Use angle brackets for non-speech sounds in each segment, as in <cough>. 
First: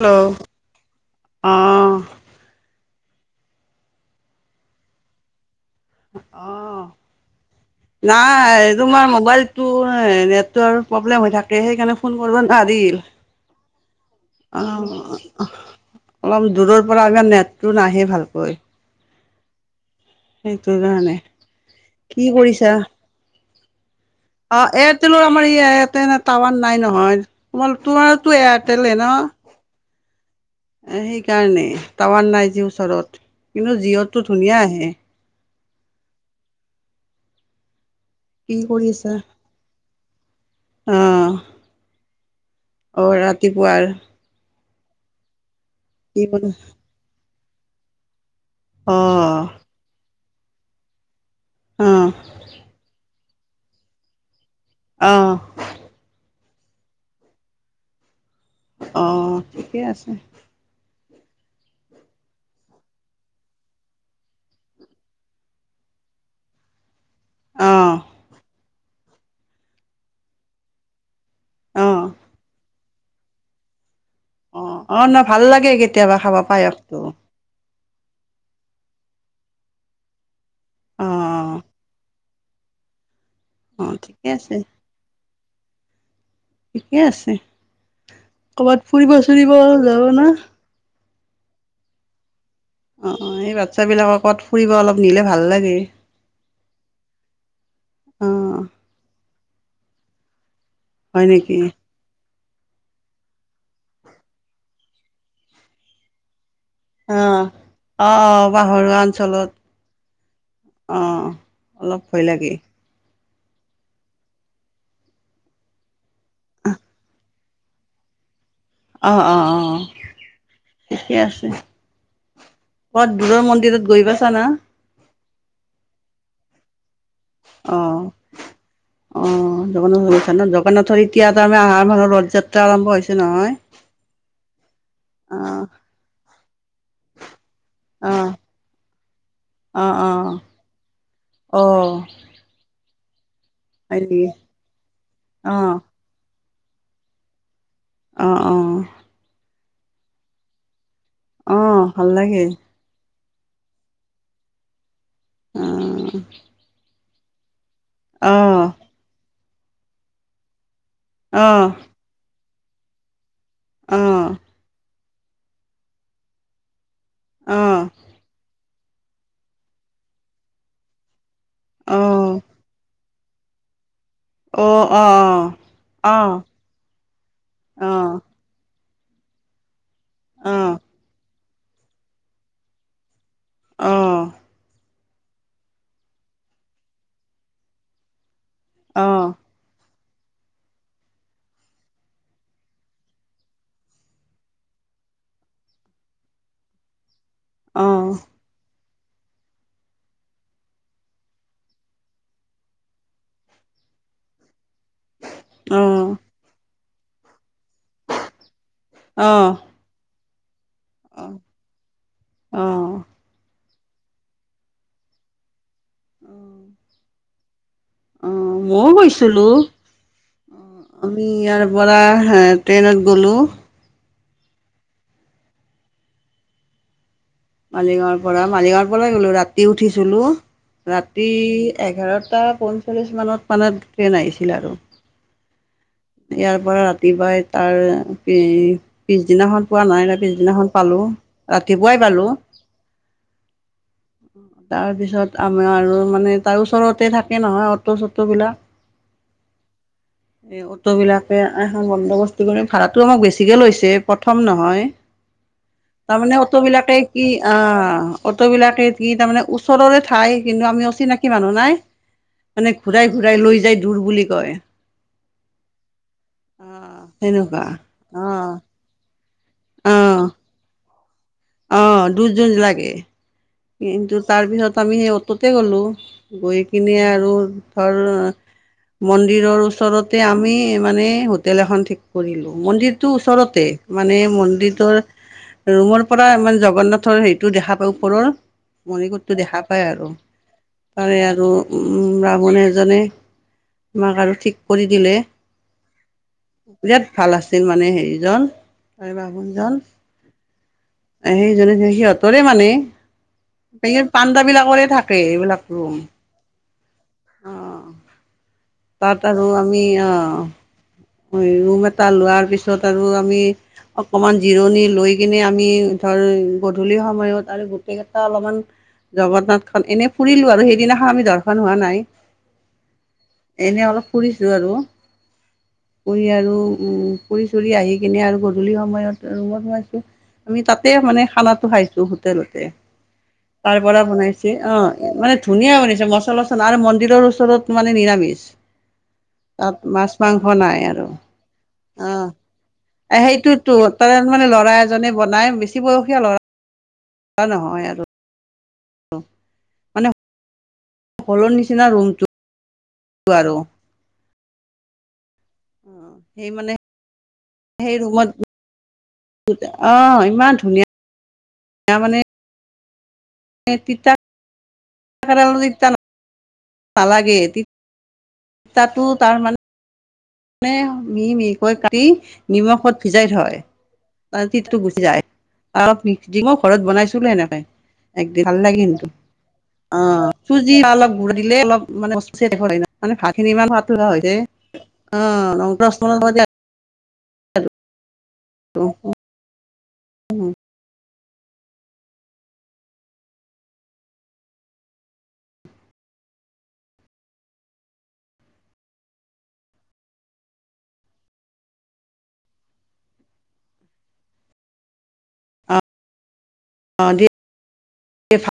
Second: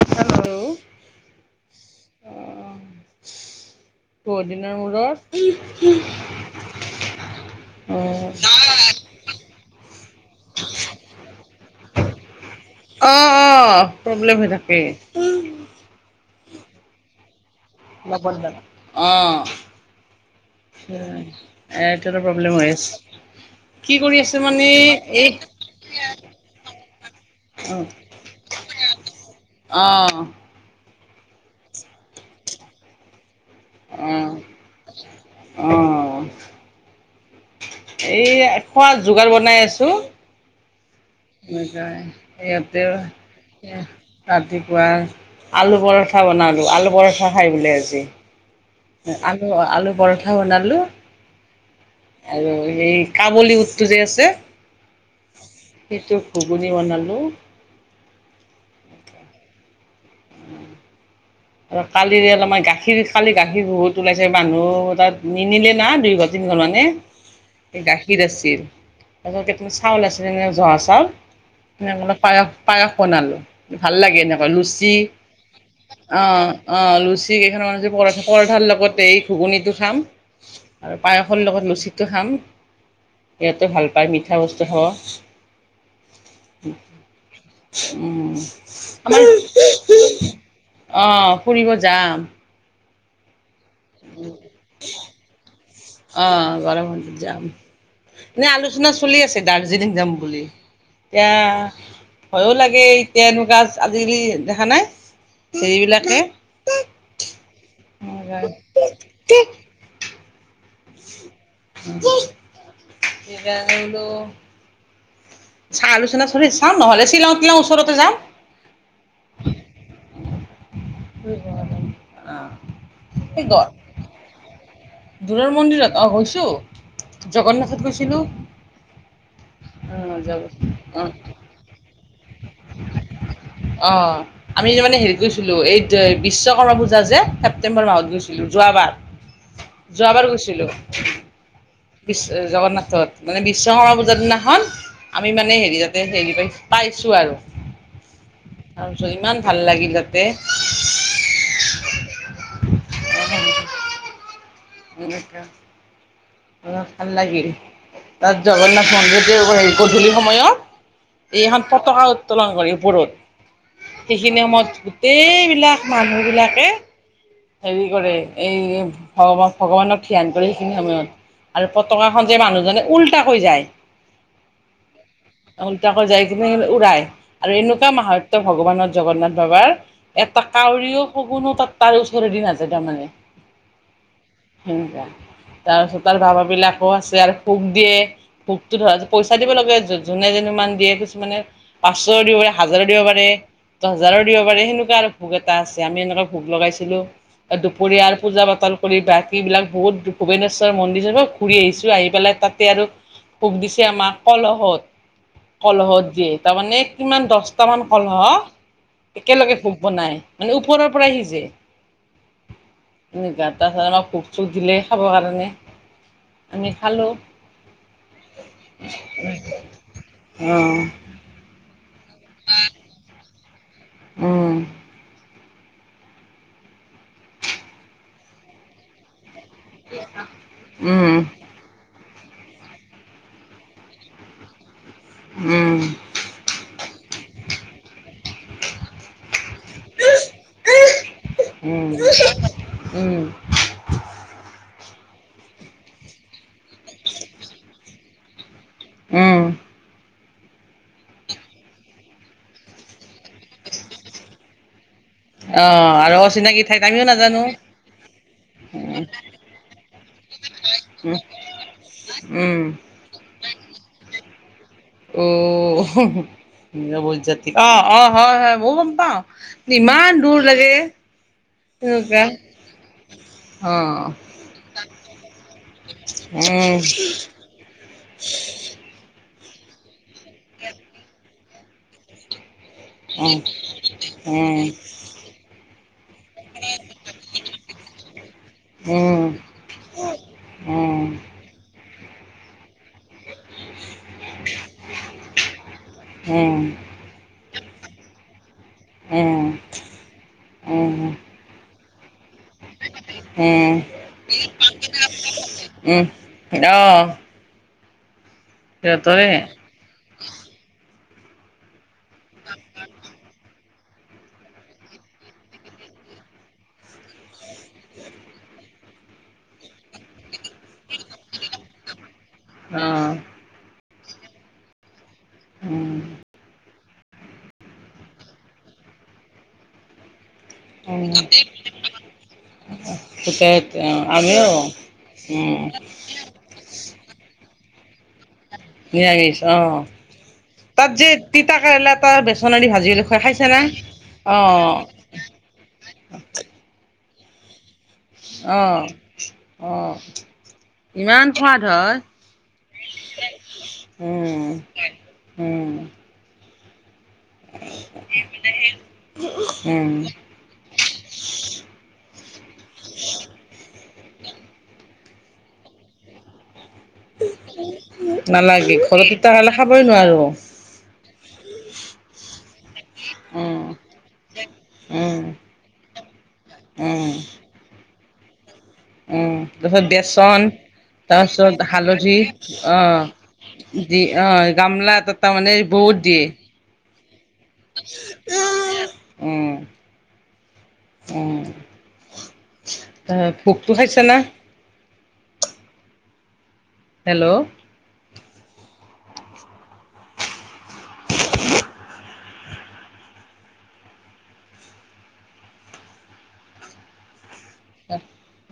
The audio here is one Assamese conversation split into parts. হেল্ল' হেল্ল'ও অ', অ বহুত দিনৰ মূৰত। অঁ। অ', নাই তোমাৰ মোবাইলতটো নেটৰ প্ৰব্লেম হৈ থাকে। সেইকাৰণে- ফোন কৰিব ধদিল। অ', অ প্ৰব্লেম হৈ থাকে। অঁ। অলপমান দূৰৰ পৰা আগে নেট- অঁ। সেইটো কাৰণে এইটোতো কি প্ৰব্লেম হৈ কৰিছা? আছে। কি কৰি আছে? অ মানে এয়াৰটেলৰ এই আমাৰ ই টাৱাৰ নাই নহয়। তোমাৰ তোমাৰতো এয়াৰটেলে ন? অঁহ। এ সেইকাৰণে টাৱাৰ নাই যি ওচৰত, কিন্তু জিঅ'টো ধুনীয়া আহে। অঁ। এই কি খোৱাৰ যোগাৰ বনাই আছোঁ। অঁ। এনেকাই সিহঁতে ৰাতিপুৱাৰ ৰাতিপুৱা আলু বয়েল- কৰি কি পিঠা বনালো, আলু পৰঠা খাই বোলে আজি। অ', পিঠা বনালো অ', আৰু সেই কাবলী বুটটো যে আছে- অঁ। সেইটো ঘুগুনি বনালো। অ ঠিকে আছে। আৰু কালিৰে অলপমান গাখীৰ কালি গাখীৰ বহুত ওলাইছে, মানুহ তাত নিনিলে না দুই ঘৰত- দিলো মানে। এই অঁ গাখীৰ আছিল তাৰপিছত কেইটামান চাউল আছিল ন জহা অঁ চাউল- পায়স, পায়স বনালো ভাল লাগে ন। অঁ লুচি, অঁ ন ভাল লাগে কেতিয়াবা অ খাব অ পায়সটো লুচি- কেইখনৰ লগতে পৰঠাৰ লগতে এই ঘুগুননিটো খাম। আৰু পায়সৰ অঁ লগত লুচিটো খাম। সিহঁতে ভাল অঁ পায় ঠিকে মিঠা আছে বস্তু খাব। ঠিকে আছে উম। ক'ৰবাত ফুৰিব চুৰিব যাব না আমাৰ- অঁহ ', ফুৰিব যাম। অঁহ', - অঁহ', - এই বাচ্ছাবিলাক কত ফুৰিব অলপ নিলে ভাল লাগে। অঁহ', গৰম বন্ধত যাম। নে অঁ আলোচনা চলি আছে দাৰ্জিলিং যাম বুলি? হয় নেকি এয়া- ভয়ো লাগে, এতিয়া এনেকুৱা আজিকালি দেখা নাই হেৰি বিলাকে অ', - অ', - অ', - পাহৰুৱা অঞ্চলত। অঁ অলপ ভয় লাগে এইৰাঙটো। চাওঁ আলোচনা চল চাম নহ'লে শ্বিলং তিলাং ওচৰতে যাম। অঁহ', - অঁহ, - অঁহ', - অঁহ', -। ঠিকে আছে। অ ক'ত দূৰৰ মন্দিৰত গৈ পাছা না? দুৰৰ মন্দিৰত অঁ গৈছোঁ। অহ', - অহ', - অ জগন্নাথৰ জগ ন, জগন্নাথৰ এতিয়া- তাৰে আহাৰ মানৰ ৰজাত অহ', আমি মানে হেৰিত গৈছিলো অ', এই- বিশ্বকৰ্মা পূজা যে ছেপ্টেম্বৰ মাহত অ', গৈছিলো যোৱাবাৰ। যোৱাবাৰ অ', গৈছিলো। অ', জগন্নাথত, মানে বিশ্বকৰ্মা হয় পূজাৰ নেকি? দিনাখন আমি মানে হেৰি অ', যাওঁতে <unintelligible> পাইছো আৰু অ', অ', তাৰপিছত ইমান ভাল লাগিল তাতে। অঁ ভাল লাগিল। <unintelligible> অঁ। ভাল লাগিল, তাত জগন্নাথ মন্দিৰটো হেৰি গধূলি সময়ত- অ', এইখন অ', পতকা - উত্তলং কৰে ওপৰত, অ', অ', সেইখিনি সময়ত গোটেইবিলাক মানুহবিলাকে- অ', অ', অ', অ', অ', অ', অ', অ', অ', হেৰি কৰে এই ভ-ভগৱানক ধ্যান কৰে সেইখিনি সময়ত। আৰু পতকাখন যে মানুহজনে উওল্টাকৈ যায়। উল্টাকৈ যাই অ', কিনে উৰাই আৰু এনেকুৱা অ', মাহত- ভগৱানৰ জগন্নাথ বাবাৰ এটা অ', অ', কাউৰীও, শগুনো তাত তাৰ দি নাযায় তাৰমানে সেনেকোৱা। তাৰপিছত আৰু বাবাবিলাকো আছে আৰু খোজ দিয়ে। <unintelligible> ধৰা পইচা দিব লাগে যোনে যিমান দিয়ে কিছুমানে- পাঁচশ দিব পাৰে, হাজাৰো দিব পাৰে। দহ হাজাৰৰ দিব পাৰি সেনেকুৱা আৰু ভোক এটা আছে আমি এনেকুৱা ভোক লগাইছিলো। দুপৰীয়াৰ পূজা-পাতল- কৰি বিলাক বহুত ভূবনেশ্বৰ মন্দিৰ <unintelligible> ঘূৰি আহিছো, আহি পেলাই তাতে আৰু- পোক দিছে আমাক কলহত। কলহত দিয়ে তাৰ মানে কিমান দহটা মান কলহ একেলগে ভোগ বনায়, মানে ওপৰৰ পৰাই সিজে। অঁ। এনেকুৱা, তাৰ পাছত কুপ-চুপ দিলে খাবৰ কাৰণে আমি খালোঁ। অ' মইও গৈছিলোঁ। উম আমি ইয়াৰ পৰা ট্ৰেইনত গ'লোঁ। উমঁ। মালিগাঁৱৰ পৰা, মালিগাঁৱৰ পৰাই গ'লোঁ ৰাতি উঠিছিলোঁ, উম ৰাতি এঘাৰটা পঞ্চল্লিছ মানত মানে ট্ৰেইন আহিছিলে আৰু। উম। ইয়াৰ পৰা ৰাতিপুৱাই তাৰ পিছদিনাখন- পোৱা নাই, তৰ পিছদিনাখন পালো, উম ৰাতিপুৱাই পালো। উম তাৰ পিছত আমিও আৰু মানে তাৰ ওচৰতে থাকে নহয় অটো-চটো বিলাক। উম। এই অ অটো বিলাকে এখন বন্দবস্ত কৰি ভাড়াটো আমাক বেছিকে লৈছে প্ৰথম নহয়। অঁ। তাৰমানে অটো বিলাকে কি আ' অটো বিলাকে কি তাৰ মানে ওচৰৰে ঠাই কিন্তু আমি অচিনাকি কি মানুহ নাই। উম। মানে ঘূৰাই ঘূৰাই লৈ যাই দূুৰ বুলি কয়। অঁ, অ', অহ, সেনেকুৱা অ' হয় হয়, মইও গম পাওঁ। ইমান দূৰ লাগে। অঁ, তেনেকুৱা দূৰ-দূৰ লাগে, অ কিন্তু তাৰপিছত আমি সেই অটোতে গ'লো। গৈ কিনে আৰু ধৰ মন্দিৰৰ ওচৰতে আমি মানে হোটেল এখন ঠিক কৰিলোঁ, মন্দিৰ টো উম উম ওচৰতে মানে উম মন্দিৰৰ ৰুমৰ পৰা ইমান জগন্নাথৰ হেটোও দেখা পায় ওপৰৰ অঁ মণিকোটটো দেখা পায় আৰু তাৰে আৰু উ ব্ৰাক্ষ্মণ এজনে তোমাক আৰু ঠিক কৰি দিলে যে ভাল আছিল মানে হেৰিজন বামুণজন উম সেইজননে সিহঁতৰে মানে সে পান্দাবিলাকৰে থাকে এইবিলাক ৰুম অ তাত আৰু আমি আহ ৰুম এটা লোৱাৰ পিছত আৰু আমি অকমান জিৰণি লৈ কিনে আমি ধৰ গধূলি সময়ত আৰু গোটেই কেইটা অলপমান জগন্নাথখন এনেই ফুৰিলো আৰু সেইদিনাখন আমি দৰ্শণ হোৱা নাই অ এনেই অলপ ফুৰিছোঁ আৰু ফুৰি আৰু উম ফুৰী চুৰি আহি কিনে আৰু গধূলি সময়ত ৰুমত হুমাইছো আমি তাতে মানে খানাতো খাইছো হোটেলতে তাৰ পৰা আমিও বনাইছে অ মানে ধুনীয়া বনাইছে মচলা চচলা আৰু মন্দিৰৰ ওচৰত মানে নিৰামিষ নিৰামিছ তাত মাছ মাংস অ নাই তাত আৰু যে তিতা কেৰেলা তাৰ অ'। বেচনেদি ভাজিলে খাই খাইছা নে সেইটোতো তাৰ অ মানে ল'ৰা বনাই বেছি বয়সীয়া ল'ৰা নহয় আৰু আহ আহ মানে ইমান হলৰ সোৱাদ নিচিনা হয় ৰুমটো আৰু উম উম অ সেই মানে সেইৰুমত উম। অ ইমান ধুনীয়া এ মানে নে তিতা <unintelligible> নালাগেই নালাগে ঘৰত তিতা কেৰালা খাবই নোৱাৰো মানে মিহি মিহিকৈ কাটি নিমখত ভিজাই থয় উম, তিতটো গুচি উম, যায় আৰু প টিঙো ঘৰত উম। বনাইছিলো সেনেকে একদিন ভাল লাগিল উম, তাৰপিছত অ বেচন চুজি অলপ গুৰি দিলে তাৰপিছত অলপ মানে হালধি অ' মানে ভাত খিনি ইমান খদ টো দি নহ হৈছে অ' গামলা এটাত তাৰমানে বহুত দিয়ে <unintelligible> আ অ অ তাৰছত ফোকতো খাইছ না হেল্ল'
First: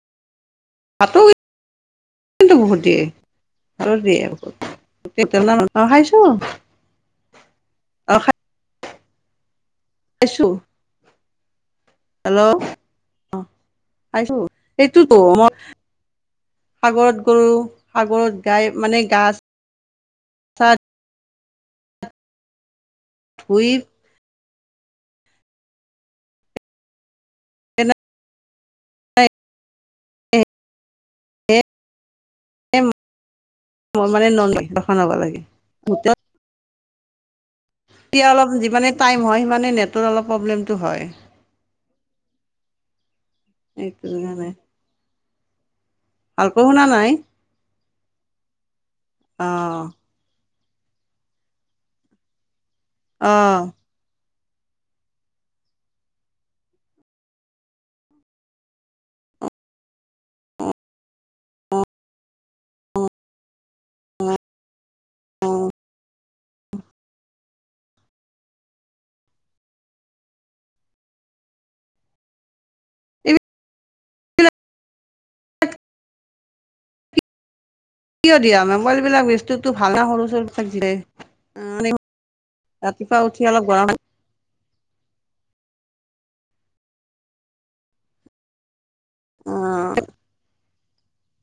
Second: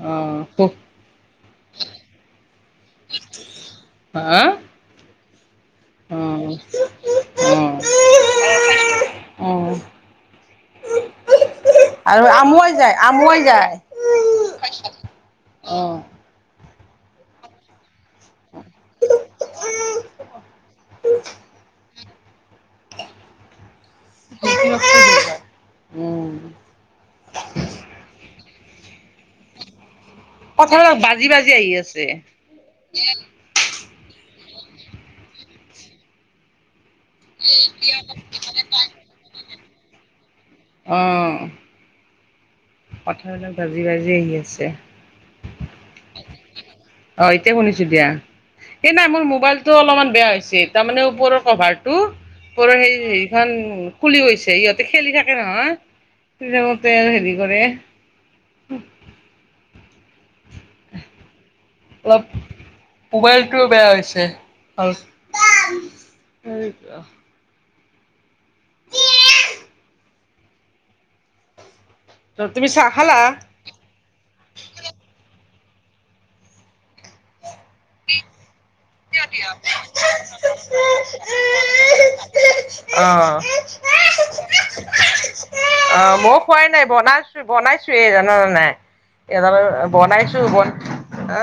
অ ক পাতো কিন্তু বহুত দিয়ে হা দিয়ে অ' বুত খাইছো অ'। অ অ'। এছোঁ আৰু হেল্ল' আমুৱাই যায়, আমুৱাই অ', যায়। খাইছো এইটোতো মই অ'। সাগৰত গৰু' সাগৰত গাই মানে গাছ এহ শুইপ। <unintelligible> উম, কথাৰত বাজি বাজি আহি আছে। এট মই মানে নন দখা ল'ব লাগে। তেতিয়া অলপ যিমানে টাইম হয় সিমানে নেটৰ অলপ প্ৰব্লেম হয়্ অঁ। কথাৰ অলপ বাজি সেইটো বাজি আহি কাৰণে আছে। আল্প শুনা নাই। বাইতে বনেইছো দিয়া। সেই নাই মোৰ অ মোবাইলটো অলপমান বেয়া হৈছে তাৰমানে ওপৰৰ কভাৰ টো ওপৰৰ হেৰি অ হেৰিখন খোলি গৈছে। ইহঁতে খেলি থাকে নহয় কিন মতে হেৰি কৰে অলপ মোবাইলটোও বেয়া হৈছে ভাল। অঁ। হেই ৰখ। ত তুমি চাহ খালা? এইবিলাক কিয় দিয়া মোবাইল বিলাক দিয়া দিয়া। বস্তুতো ভাল ন সৰু চৰু থাকে। ৰাতিপুৱা অ'। উঠি অলপ গৰম। অ মই খোৱাই নাই বনাইছো বনাইছোয়ে জান জানাই। এৰা অ বাৰু বনাইছো বনা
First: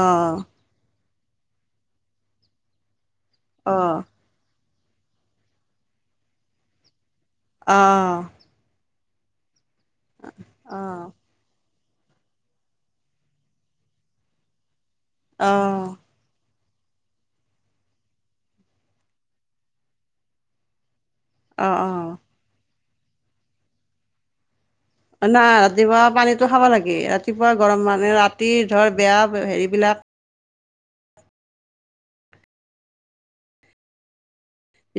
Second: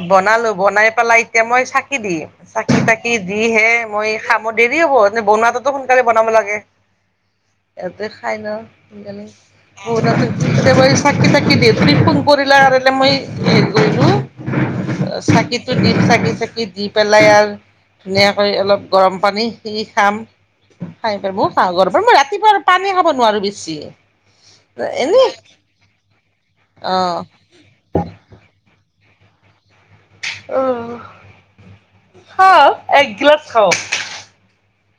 অ বনালো বনাই পেলাই এতিয়া মই চাকি দিম চাকি তাকি কি দি হে অ মই খামত দেৰি হ'ব এ বনোৱাটোতো সোনকালে বনাব লাগে। অ সিহঁতে খাই ন' সোনকালে, মই অ নো চাকি চাকি দিম। তুমি ফোন কৰিলা কাৰণে মই ই গেলো। চাকিটো দিম চাকি চাকি দিম। পেলাই আৰ ধুনীয়াকৈ অলপ গৰম পানী পি খাম। খাই প মই খা অ অ ঘৰৰ পৰা মই ৰাতিপুৱা পানী খাব নোৱাৰো বেছি। এনেই নাই ৰাতিপুৱা পানীটো খাব অ লাগে ৰাতিপুৱা গৰম মানে ৰাতি ধৰ বেয়া হেৰিবিলাক,,, অঁ খাওঁ এক গিলাচ খাওঁ।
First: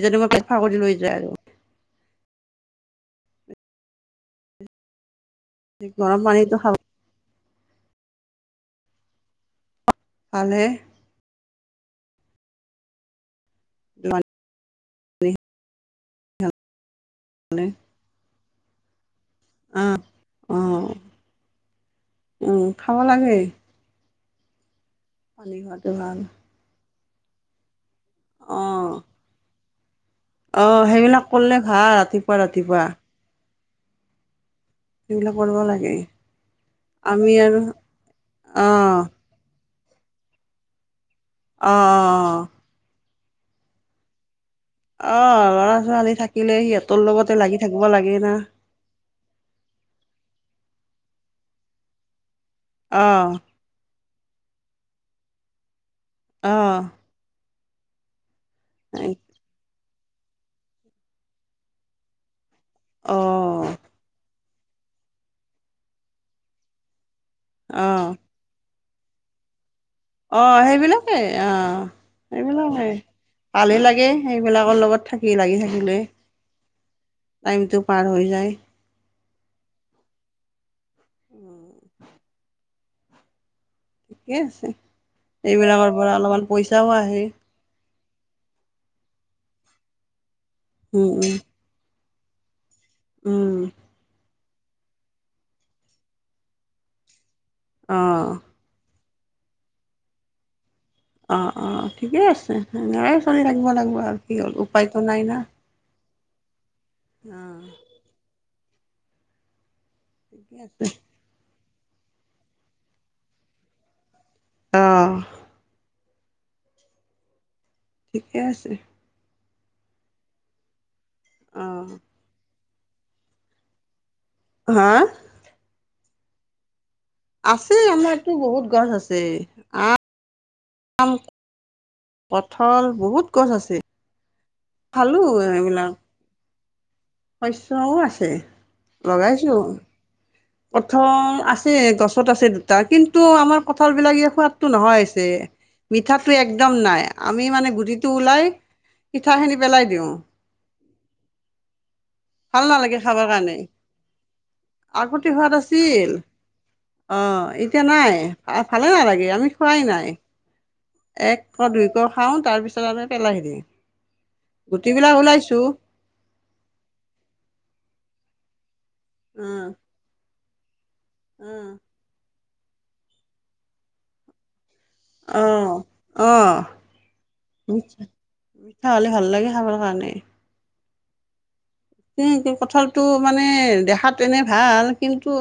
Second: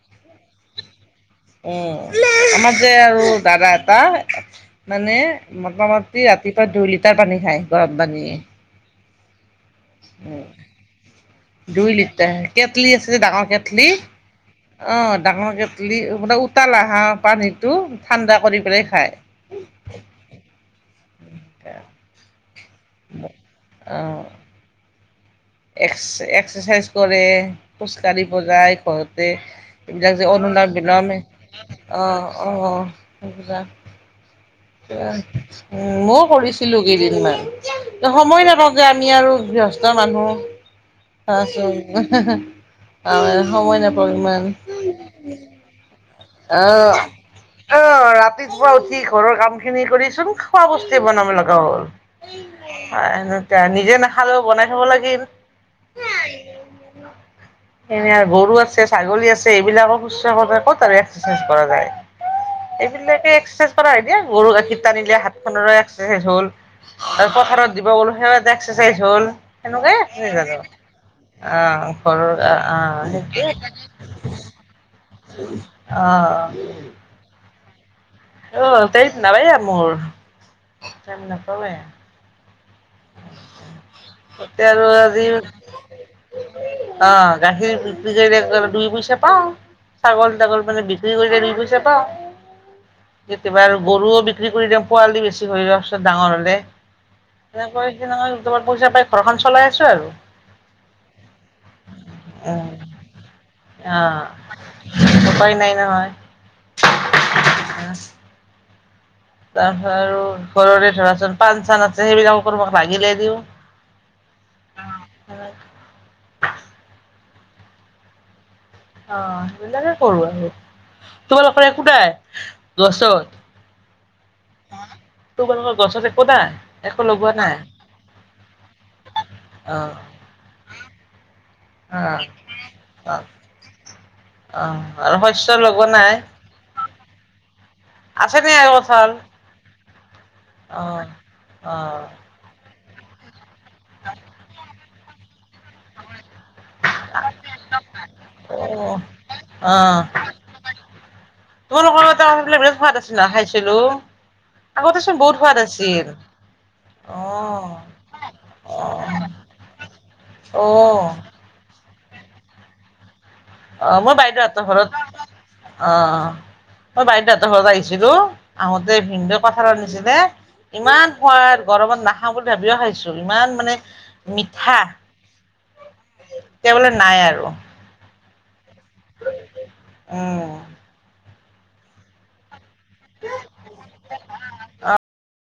ইিজদি মই প্ৰেফাৰ কৰি লৈ যায় আৰু। উমঁ। আমাৰ যে আৰু দাদা এটা। মানে গৰম মোটামুটি পানীটো ৰাতিপুৱা খাব দুই লিটাৰ পানী খায় গৰম পানীয়ে। উম ভালহে। দুই লিটাৰ কেটলি আছে যে ডাঙৰ কেটলি। কেলি অ ডাঙৰ কেটলিে উতাল আহা পানীটো। ঠাণ্ডা কৰি পেলাই খায়। অঁ, ওম তেৰিকা উমঁ খাব লাগেই। অঁহ। খোৱাটো এক্ ভাল এক্সাৰচাইজ কৰে খোজ কাঢ়িব যায় অ', ঘৰতে। যাক যে অনোলাগ অ', গিলামে সেইবিলাক কৰিলে অঁ ভাল বিলমে ৰাতিপুৱা অ অ ৰাতিপুৱা অ সজা সেইবিলাক কৰিব লাগে উমঁ ময়ো কৰিছিলো আমি কেইদিনমান। আৰু সময় নাপাওঁযে অ', আমি আৰু গৃহ মানুহ বা চোন অ', সময় নাপাওঁ ইমান। অ ল'ৰা ছোৱালী থাকিলে সিহঁতৰ লগতে লাগি থাকব লাগে না। পুৱা উঠি ঘৰৰ কাম খিনি কৰি চোন খোৱা বস্তুৱে বনাব লগা হ'ল। <inaudible> অ', এ নিজে নাখালেও বনাই থব লাগিল। অ', <unintelligible> এনে গৰু আছে ছাগলী আছে এইবিলাকক শুচ্ছা কত আৰু ৰেষ্ট চেষ্ট কৰা যায়। এইবিলাকে অ', এক্সাৰচাইজ কৰা হয় দিয়া, গৰু গাখীৰ টানিলে হাতখনৰে এক্সাৰচাইজ হ'ল। পথাৰত দিব অ', গ'লো সেইয়াও এটা এক্সাৰচাইজ হল সেনেকুৱাই। এক্সাৰচাইজ অ' আৰু। সেইবিলাকেই অ', ঘৰৰ সেইবিলাকেই, অ' সেইটোৱে। ভালেই লাগে সেইবিলাকৰ লগত। থাকি লাগি থাকিলে অ' টাইমটো পাৰ হৈ যায়। <unintelligible> নাপাইয়া মোৰ ম নাপামে। ঠিকে আছে, এতিয়া আৰু আজি এইবিলাকৰ পৰা অলপমান পইচাও আহে। অ' গাখীৰ বিক্ৰী কৰি দুই পইচা পাওঁ ছাগল তাগল মানে উম, বিক্ৰী উম, কৰিলে দুই পইচা পাওঁ, উম, কেতিয়াবা আৰু গৰুও বি ক্ৰি কৰি দিয়া পোৱালী বেছি হৈ যোৱাৰ পিছত, ডাঙৰ হ'লে। তেনেকৈ সেনেকৈ অ', দুটামান পইচা পাই ঘৰখন চলাই আছো আৰু। অঁ অঁ ঠিকেই আছে, এনেকে চলি থাকিব লাগব আৰু অঁ কি হ'ল উপায়টো নাই না। উপায় নাই নহয়। <inaudible> <inaudible> তাৰপিছত আৰু ঠিকে আছে ঘৰৰে ধৰাচোন পাণ চান আছে সেইবিলাকো <unintelligible> লাগিলে দিওঁ। অঁ। ঠিকে আছে। অ সেইবিলাকে কৰো আৰু, অ তোমালোকৰ একো নাই গছত? হা? তোমালোকৰ গছত একো নাই? একো লগোৱা নাই আছে আমাৰতো বহুত গছ আছে অঁ আহ আম অঁ কঠল অঁ বহুত গছ আছে। অঁ খালো আৰু শস্য লগোৱা এইবিলাক নাই? শস্যও আছে আছেনে আৰু কঁঠাল লগাই অঁ কঁঠল আছে অঁ গছত আছে দু কিন্তু আমাৰ কঁঠাল বিলাক ইয়া সোৱাদটো নোহোৱা হৈছে। মিঠাটো একদম নাই, আমি মানে গুটিটো ওলাই অ', পিঠা খিনি পেলাই অ', দিওঁ। তোমালোকৰ এটা সেইফালে ভাল বিৰাট নালাগে সোৱাদ আছিল খাবৰ না কাৰণে খাইছিলো। আগতেচোন বহুত সোৱাদ আছিল। অ এতিয়া নাই ভালে নালাগে আমি খোৱাই নাই। অহ। এক কৰ দুই ক খাওঁ তাৰপিছত আৰু পেলাই দিওঁ। অ মই বাইদেউ হঁতৰ গুটিবিলাক ওলাইছো ঘৰত অ মই বাইদেউ হঁতৰ ঘৰত আহিছিলো। আহোঁতে ভিনদেউ অ কঁঠাল আনিছিলে ইমান অ সোৱাদ গৰমত নাখ নাখাওঁ বুলি ভাবিও খাইছো ইমান মানে মিঠা! অঁ অঁ এতিয়া বোলে নাই আৰু <inaudible> মিঠা হলে ভাল লাগে খাবৰ কাৰণে। উম, উম তোৰ কঁঠালটো মানে দেখাত তেনে ভাল কিন্তু